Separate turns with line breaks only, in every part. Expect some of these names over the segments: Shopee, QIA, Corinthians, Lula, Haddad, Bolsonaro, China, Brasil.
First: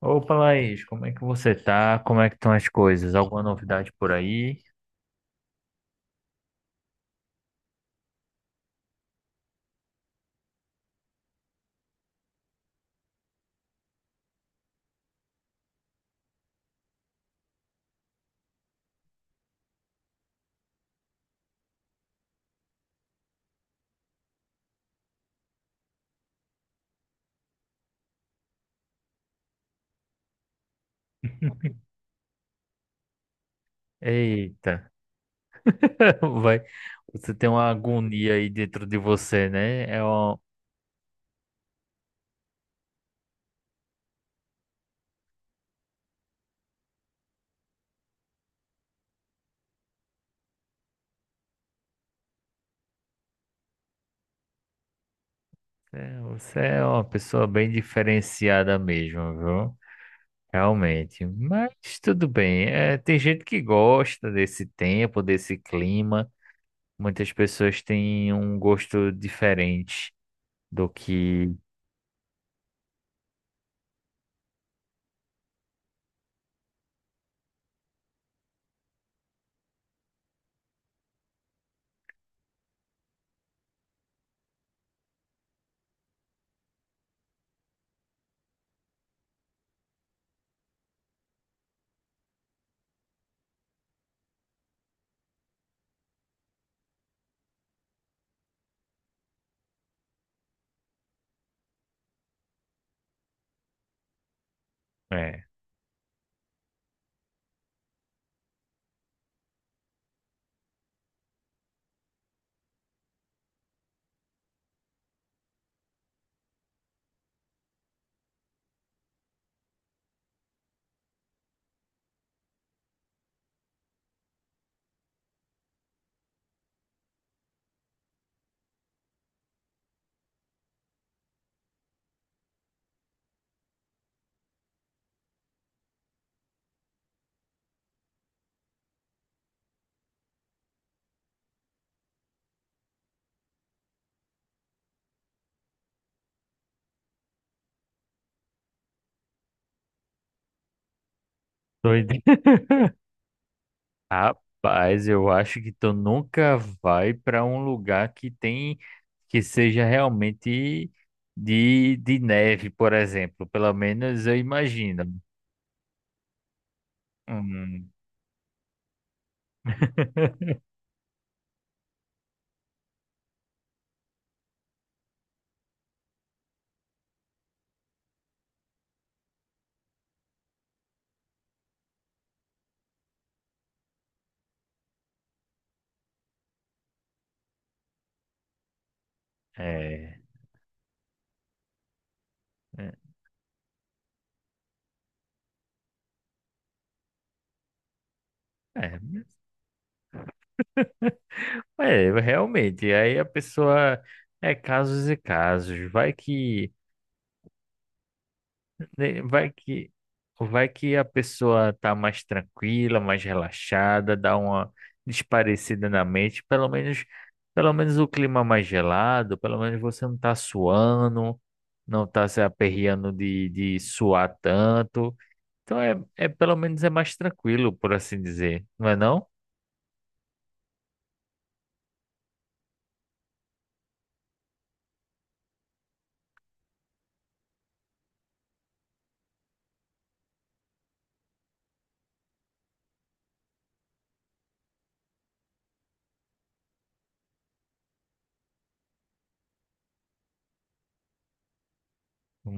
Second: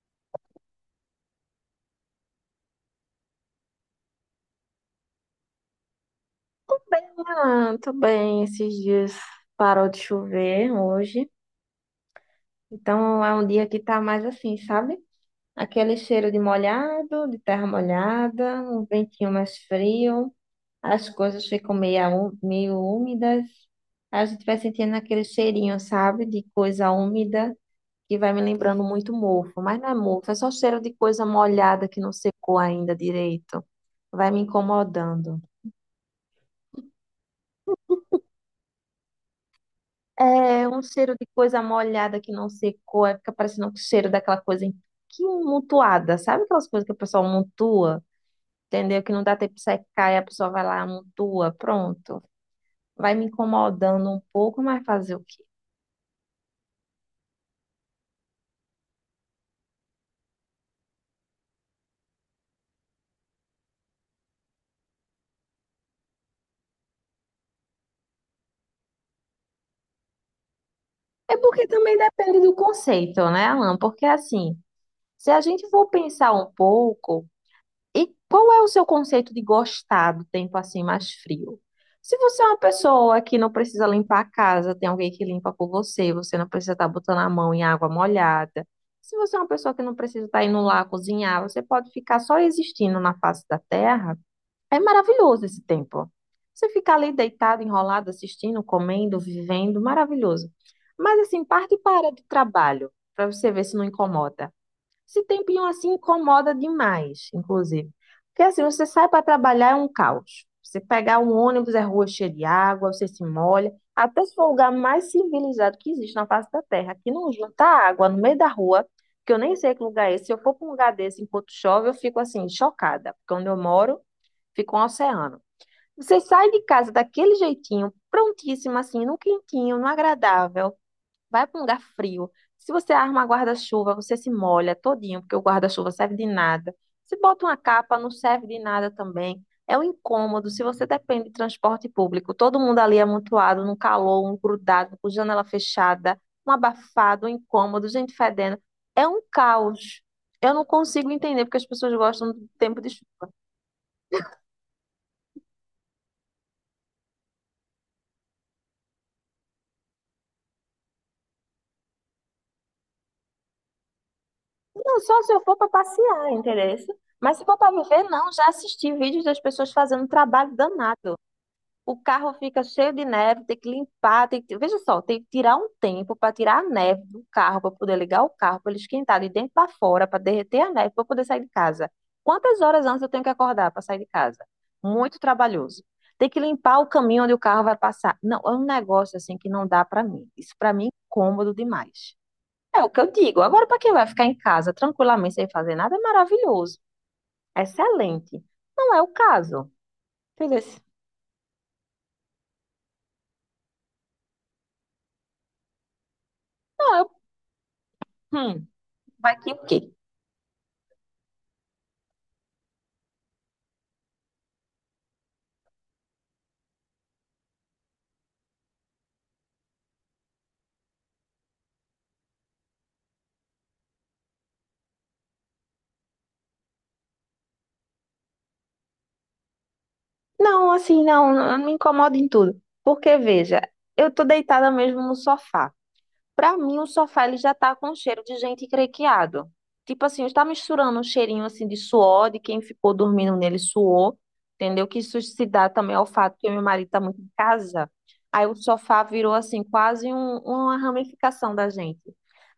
Opa, Laís, como é que você tá? Como é que estão as coisas? Alguma novidade por aí?
Ah, tô bem. Esses dias parou de chover hoje. Então é um dia que tá mais assim, sabe? Aquele cheiro de molhado, de terra molhada, um ventinho mais frio, as coisas ficam meio, meio úmidas. A gente vai sentindo aquele cheirinho, sabe? De coisa úmida, que vai me lembrando muito mofo. Mas não é mofo, é só cheiro de coisa molhada que não secou ainda direito. Vai me
Eita,
incomodando.
vai. Você tem uma agonia aí dentro de você, né? É uma...
É um cheiro de coisa molhada que não secou, aí fica parecendo o cheiro daquela que amontoada, sabe aquelas coisas que a pessoa amontoa, entendeu? Que não dá tempo de secar e a pessoa vai lá, amontoa, pronto. Vai me incomodando um pouco, mas fazer o quê?
é, você é uma pessoa bem diferenciada mesmo, viu? Realmente. Mas tudo bem. É, tem gente que gosta desse tempo, desse clima. Muitas pessoas têm um gosto diferente do
É
que
porque também depende do conceito, né, Alan? Porque assim, se a gente for pensar um pouco. E qual é o seu conceito de gostar do tempo assim mais frio? Se você é uma pessoa que não precisa limpar a casa, tem alguém que limpa por você, você não precisa estar botando a mão em água molhada. Se você é uma pessoa que não precisa estar indo lá cozinhar, você pode ficar só existindo na face da terra. É maravilhoso esse tempo. Você ficar ali deitado, enrolado, assistindo, comendo, vivendo, maravilhoso. Mas assim, parte e para do trabalho, para você ver se não incomoda. Esse
é.
tempinho assim incomoda demais, inclusive. Porque assim, você sai para trabalhar é um caos. Você pegar um ônibus, é rua cheia de água, você se molha. Até se for o lugar mais civilizado que existe na face da Terra, que não junta água no meio da rua, que eu nem sei que lugar é esse. Se eu for para um lugar desse enquanto chove, eu fico assim, chocada. Porque onde eu moro, fica um oceano. Você sai de casa daquele jeitinho, prontíssimo assim, num quentinho, num agradável. Vai para um lugar frio. Se você arma guarda-chuva, você se molha todinho, porque o guarda-chuva serve de nada. Se bota uma capa, não serve de nada também. É um incômodo. Se você depende de transporte público, todo mundo ali amontoado, num calor, um grudado, com janela fechada, um abafado, um incômodo, gente fedendo. É um caos. Eu não consigo entender porque as pessoas
Doido.
gostam do tempo de chuva.
Rapaz, eu acho que tu nunca vai para um lugar que tem que seja realmente de neve, por exemplo. Pelo menos eu
Não,
imagino.
só se eu for para passear, interessa. Mas se for para
Hum,
viver, não. Já assisti vídeos das pessoas fazendo trabalho danado. O carro fica cheio de neve, tem que limpar, tem que... Veja só, tem que tirar um tempo para tirar a neve do carro, para poder ligar o carro, para ele esquentar de dentro para fora, para derreter a neve, para poder sair de casa. Quantas horas antes eu tenho que acordar para sair de casa? Muito trabalhoso. Tem que limpar o caminho onde o carro vai passar. Não, é um negócio assim que não dá para
é,
mim. Isso para mim é incômodo demais. É o
é,
que eu digo. Agora, para quem vai ficar em casa tranquilamente sem fazer nada, é maravilhoso. Excelente. Não
é,
é o caso. Beleza.
é, realmente. Aí a pessoa é casos e casos. Vai que
Não, eu... Hum,
né,
vai que o quê?
Vai que a pessoa tá mais tranquila, mais relaxada, dá uma desparecida na mente, pelo menos o clima mais gelado, pelo menos você não tá suando, não tá se aperreando de suar tanto. Então é, é pelo menos é mais tranquilo, por assim dizer, não é não?
Não, assim, não, não me incomoda em tudo. Porque, veja, eu tô deitada mesmo no sofá. Pra mim, o sofá ele já tá com cheiro de gente crequeado. Tipo assim, está misturando um cheirinho assim de suor, de quem ficou dormindo nele suou, entendeu? Que isso se dá também ao fato que meu marido tá muito em casa. Aí o sofá virou assim quase uma ramificação da gente.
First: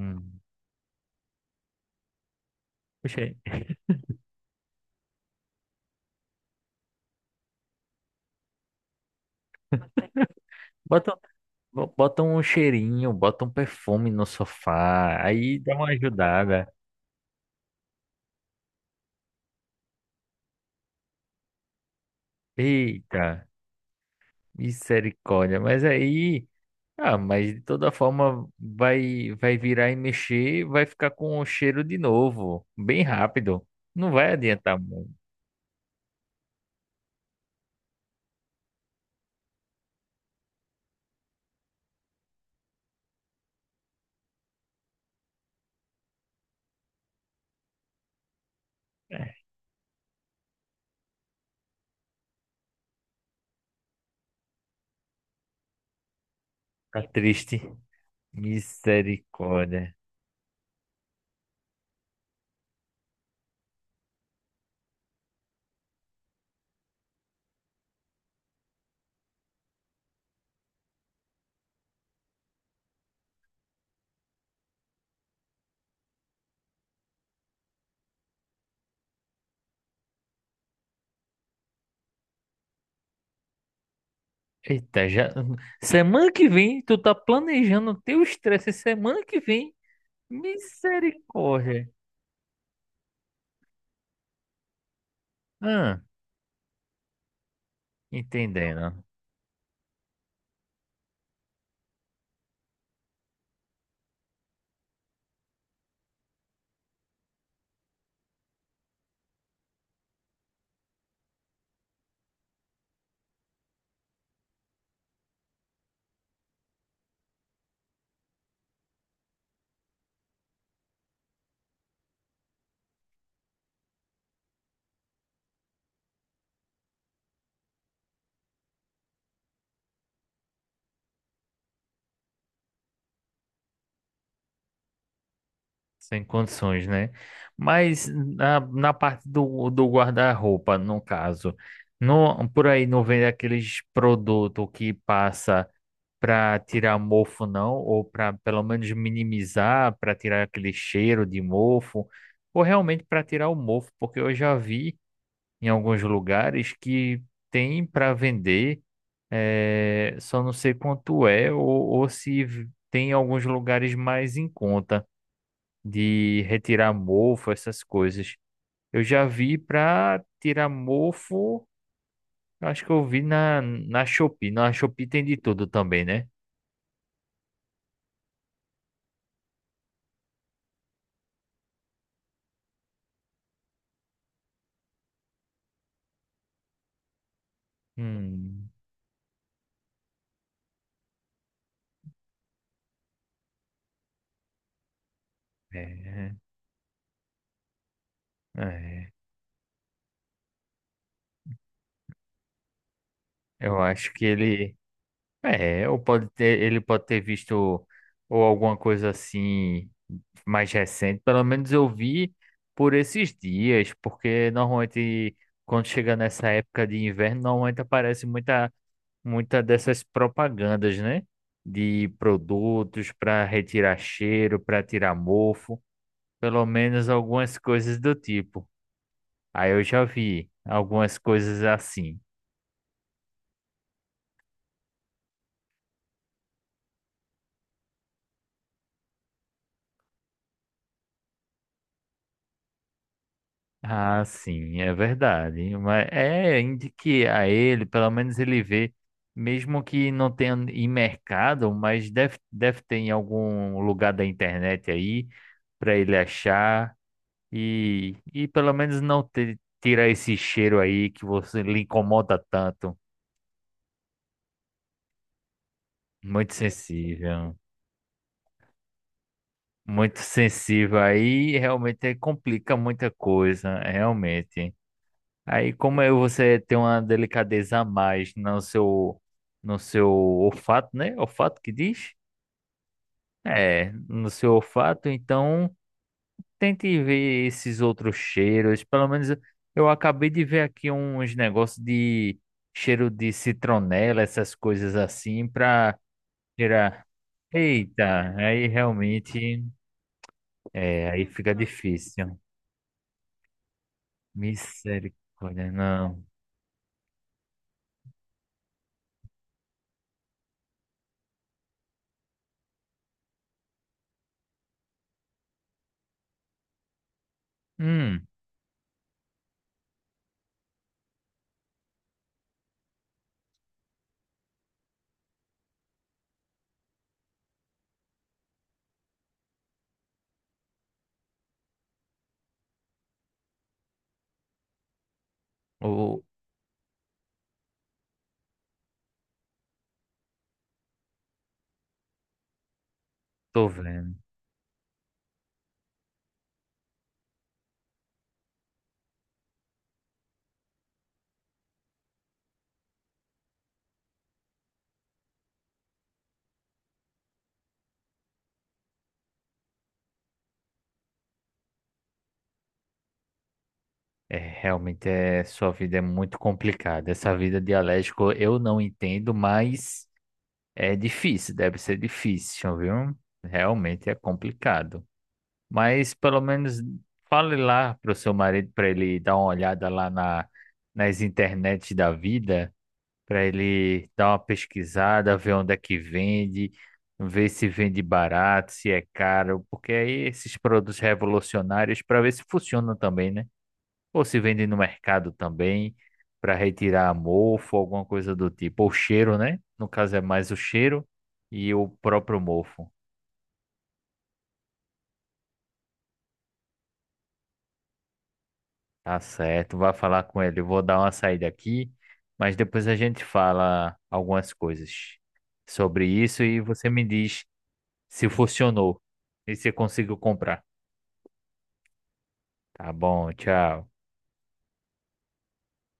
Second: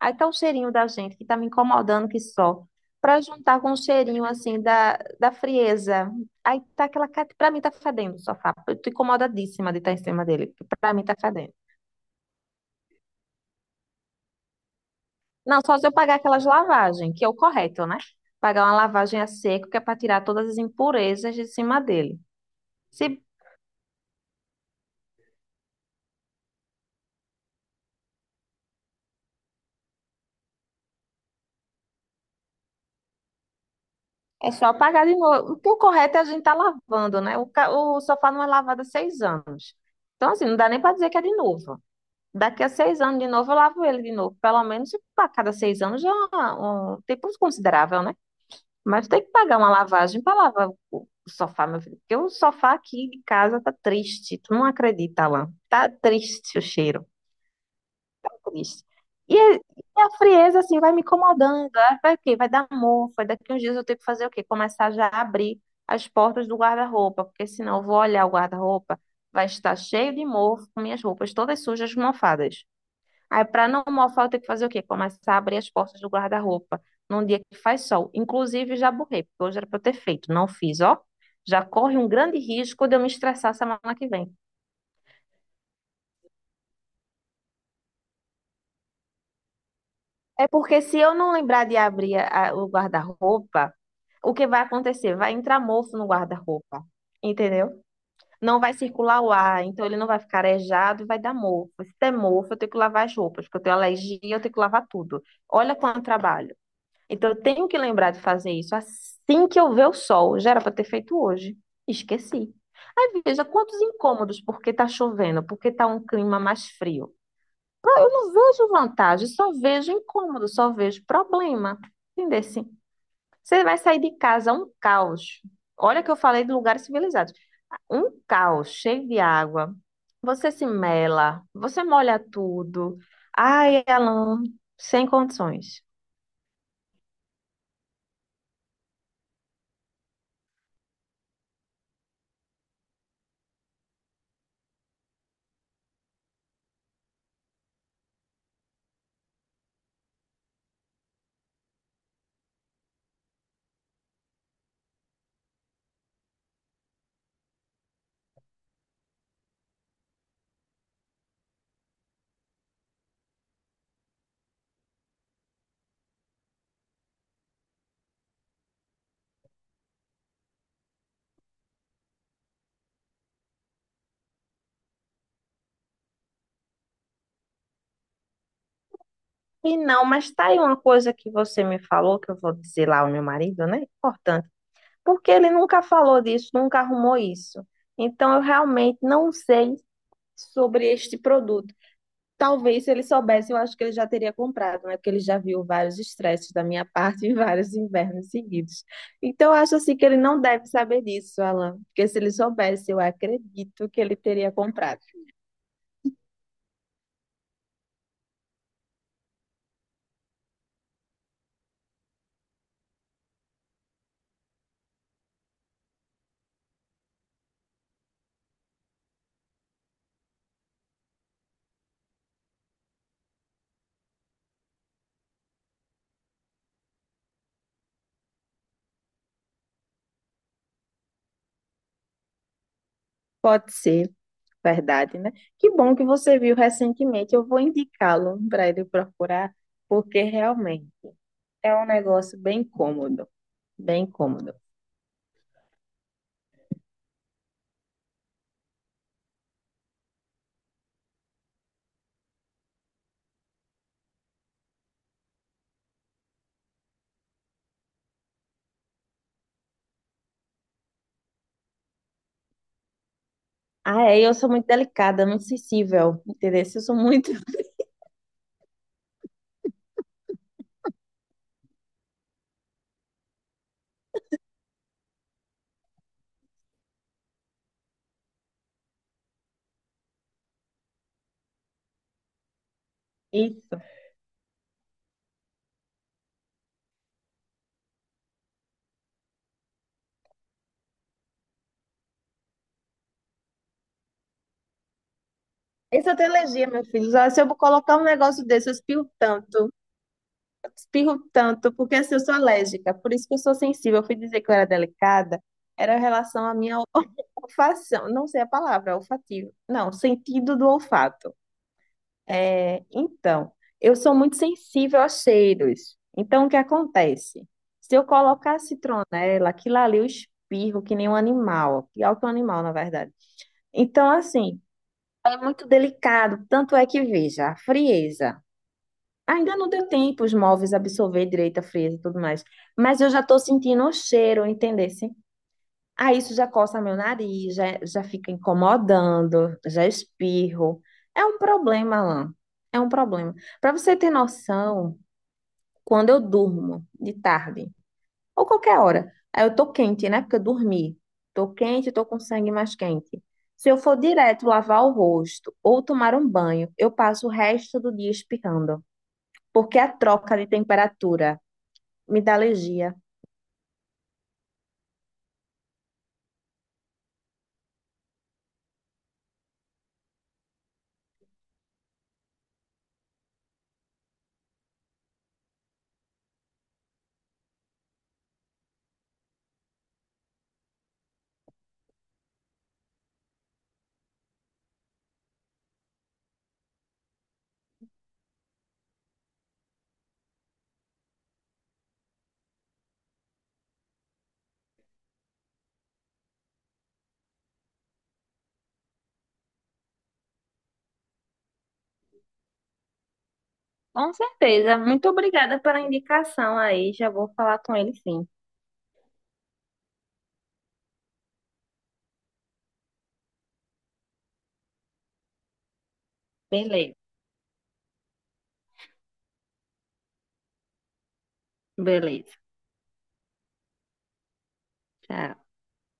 Aí tá o cheirinho da gente que tá me incomodando que só. Pra
Poxa, aí.
juntar com o cheirinho assim da frieza. Aí tá aquela, para mim tá fedendo o sofá. Eu tô incomodadíssima de estar em cima dele. Porque Pra mim tá
Bota,
fedendo.
bota um cheirinho, bota um perfume no sofá, aí
Não,
dá
só se
uma
eu pagar aquelas
ajudada.
lavagens, que é o correto, né? Pagar uma lavagem a seco, que é para tirar todas as impurezas de cima dele. Se
Eita. Misericórdia, mas aí, ah, mas de toda forma vai virar e mexer, vai ficar com o cheiro de novo, bem rápido. Não vai
é só
adiantar
pagar
muito.
de novo. Porque o correto é a gente tá lavando, né? O sofá não é lavado há 6 anos. Então, assim, não dá nem para dizer que é de novo. Daqui a 6 anos, de novo, eu lavo ele de novo. Pelo menos a cada 6 anos já é um tempo considerável, né? Mas tem que
É,
pagar uma lavagem para lavar o sofá, meu filho. Porque o sofá aqui de casa tá triste. Tu não acredita, Alan. Tá triste o
tá
cheiro.
triste.
Triste. E
Misericórdia.
a frieza, assim, vai me incomodando. Aí vai o quê? Vai dar mofa. Daqui uns dias eu tenho que fazer o quê? Começar já a abrir as portas do guarda-roupa, porque senão eu vou olhar o guarda-roupa, vai estar cheio de mofo, com minhas roupas todas sujas, mofadas. Aí, para não mofar, eu tenho que fazer o quê? Começar a abrir as portas do guarda-roupa num dia que faz sol. Inclusive, já borrei, porque hoje era para eu ter feito, não fiz, ó. Já corre um grande risco de eu me estressar semana que vem.
Eita, já semana que vem tu tá planejando teu estresse semana que vem.
É porque se eu não lembrar de
Misericórdia.
abrir o guarda-roupa, o que vai acontecer? Vai entrar mofo
Ah,
no guarda-roupa, entendeu? Não vai
entendendo.
circular o ar, então ele não vai ficar arejado e vai dar mofo. Se der mofo, eu tenho que lavar as roupas, porque eu tenho alergia, eu tenho que lavar tudo. Olha quanto trabalho. Então eu tenho que lembrar de fazer isso assim que eu ver o sol. Já era para ter feito hoje. Esqueci. Aí veja quantos incômodos, porque tá chovendo, porque tá um clima mais frio. Eu não vejo vantagem, só vejo incômodo, só vejo problema. Entendeu assim? Você vai sair de casa um caos. Olha que eu falei de lugares civilizados. Um caos cheio de água. Você se mela, você molha tudo. Ai, Alan, sem condições.
Sem condições, né? Mas na parte do guarda-roupa, no caso, não por aí não vende aqueles produtos que passa para tirar mofo, não? Ou para pelo menos minimizar, para tirar aquele cheiro de mofo, ou realmente para tirar o mofo, porque eu já vi em alguns lugares que tem para vender, só não sei quanto é, ou, se tem em alguns lugares mais em conta de retirar mofo, essas coisas. Eu já vi para tirar mofo, eu acho que eu vi na Shopee. Na Shopee tem de tudo também, né?
E não, mas tá aí uma coisa que você me falou, que eu vou dizer lá ao meu marido, né? Importante. Porque ele nunca falou disso, nunca arrumou isso. Então eu
Hum,
realmente não sei sobre este produto. Talvez se ele soubesse, eu acho que ele já teria comprado, né? Porque ele já viu vários
é,
estresses da minha parte e vários invernos seguidos.
é.
Então, eu acho assim que ele não deve saber disso, Alan. Porque se ele soubesse, eu
Eu
acredito que
acho
ele
que
teria
ele.
comprado.
É, ou pode ter, ele pode ter visto ou alguma coisa assim mais recente. Pelo menos eu vi por esses dias, porque normalmente quando chega nessa época de inverno, normalmente aparece muita dessas propagandas, né? De produtos para retirar cheiro, para tirar mofo, pelo menos algumas coisas do tipo. Aí eu já vi algumas coisas assim.
Pode ser, verdade, né? Que bom que você viu recentemente. Eu vou indicá-lo para ele procurar, porque realmente é um negócio bem cômodo, bem
Ah,
cômodo.
sim, é verdade. Mas é, indique a ele, pelo menos ele vê, mesmo que não tenha em mercado, mas deve, ter em algum lugar da internet aí para ele achar. E pelo menos não te, tirar esse cheiro aí que você lhe incomoda tanto.
Ah, é, eu sou muito delicada, muito sensível,
Muito
entendeu? Eu sou muito.
sensível. Muito sensível aí realmente complica muita coisa, realmente. Aí como é você tem uma delicadeza a mais no seu no seu olfato, né? Olfato que diz?
E
É, no seu olfato, então tente ver esses outros cheiros. Pelo menos eu acabei de ver aqui uns negócios de cheiro de citronela, essas coisas assim, pra
isso eu tenho alergia, meu
tirar.
filho. Já, se eu colocar um
Eita,
negócio
aí
desse, eu
realmente, é,
espirro
aí fica
tanto, porque assim, eu sou
difícil.
alérgica, por isso que eu sou sensível. Eu fui dizer que eu era delicada,
Misericórdia,
era em
não.
relação à minha olfação, não sei a palavra, olfativo. Não, sentido do olfato. É, então, eu sou muito sensível a cheiros. Então, o que acontece? Se eu
Hum,
colocar citronela, aquilo ali eu espirro que nem um animal, pior que um animal, na verdade. Então, assim, é muito delicado, tanto é que veja, a frieza. Ainda não deu tempo os móveis absorver direito a frieza e tudo mais. Mas eu já tô sentindo o cheiro, entendesse? Ah,
o-
isso já coça meu nariz, já, já fica incomodando, já espirro. É um problema, Alan. É um problema.
tô
Para você ter
vendo.
noção, quando eu durmo de tarde, ou qualquer hora, aí eu tô quente, né? Porque eu dormi. Tô quente, tô com sangue mais quente. Se eu for direto lavar o rosto ou tomar um banho, eu passo o resto do dia espirrando porque a troca de temperatura me dá alergia.
É, realmente é, sua vida é muito complicada. Essa vida de alérgico eu não entendo, mas é difícil, deve ser difícil, viu? Realmente é complicado. Mas pelo menos fale lá pro seu marido para ele dar uma olhada lá na, nas internet da vida, para ele dar uma pesquisada, ver onde é que vende, ver se vende barato, se é caro, porque aí esses produtos revolucionários para ver se funcionam também, né? Ou se vende no mercado também, para retirar mofo, alguma coisa do tipo, ou cheiro, né? No caso é mais o cheiro e o próprio mofo.
Com certeza. Muito obrigada pela indicação aí. Já vou falar com ele sim.
Tá certo, vai falar com ele. Eu vou dar uma saída aqui, mas depois a gente fala algumas coisas sobre isso e você
Beleza,
me diz se funcionou e se conseguiu comprar.
beleza.
Tá bom, tchau.
Tchau.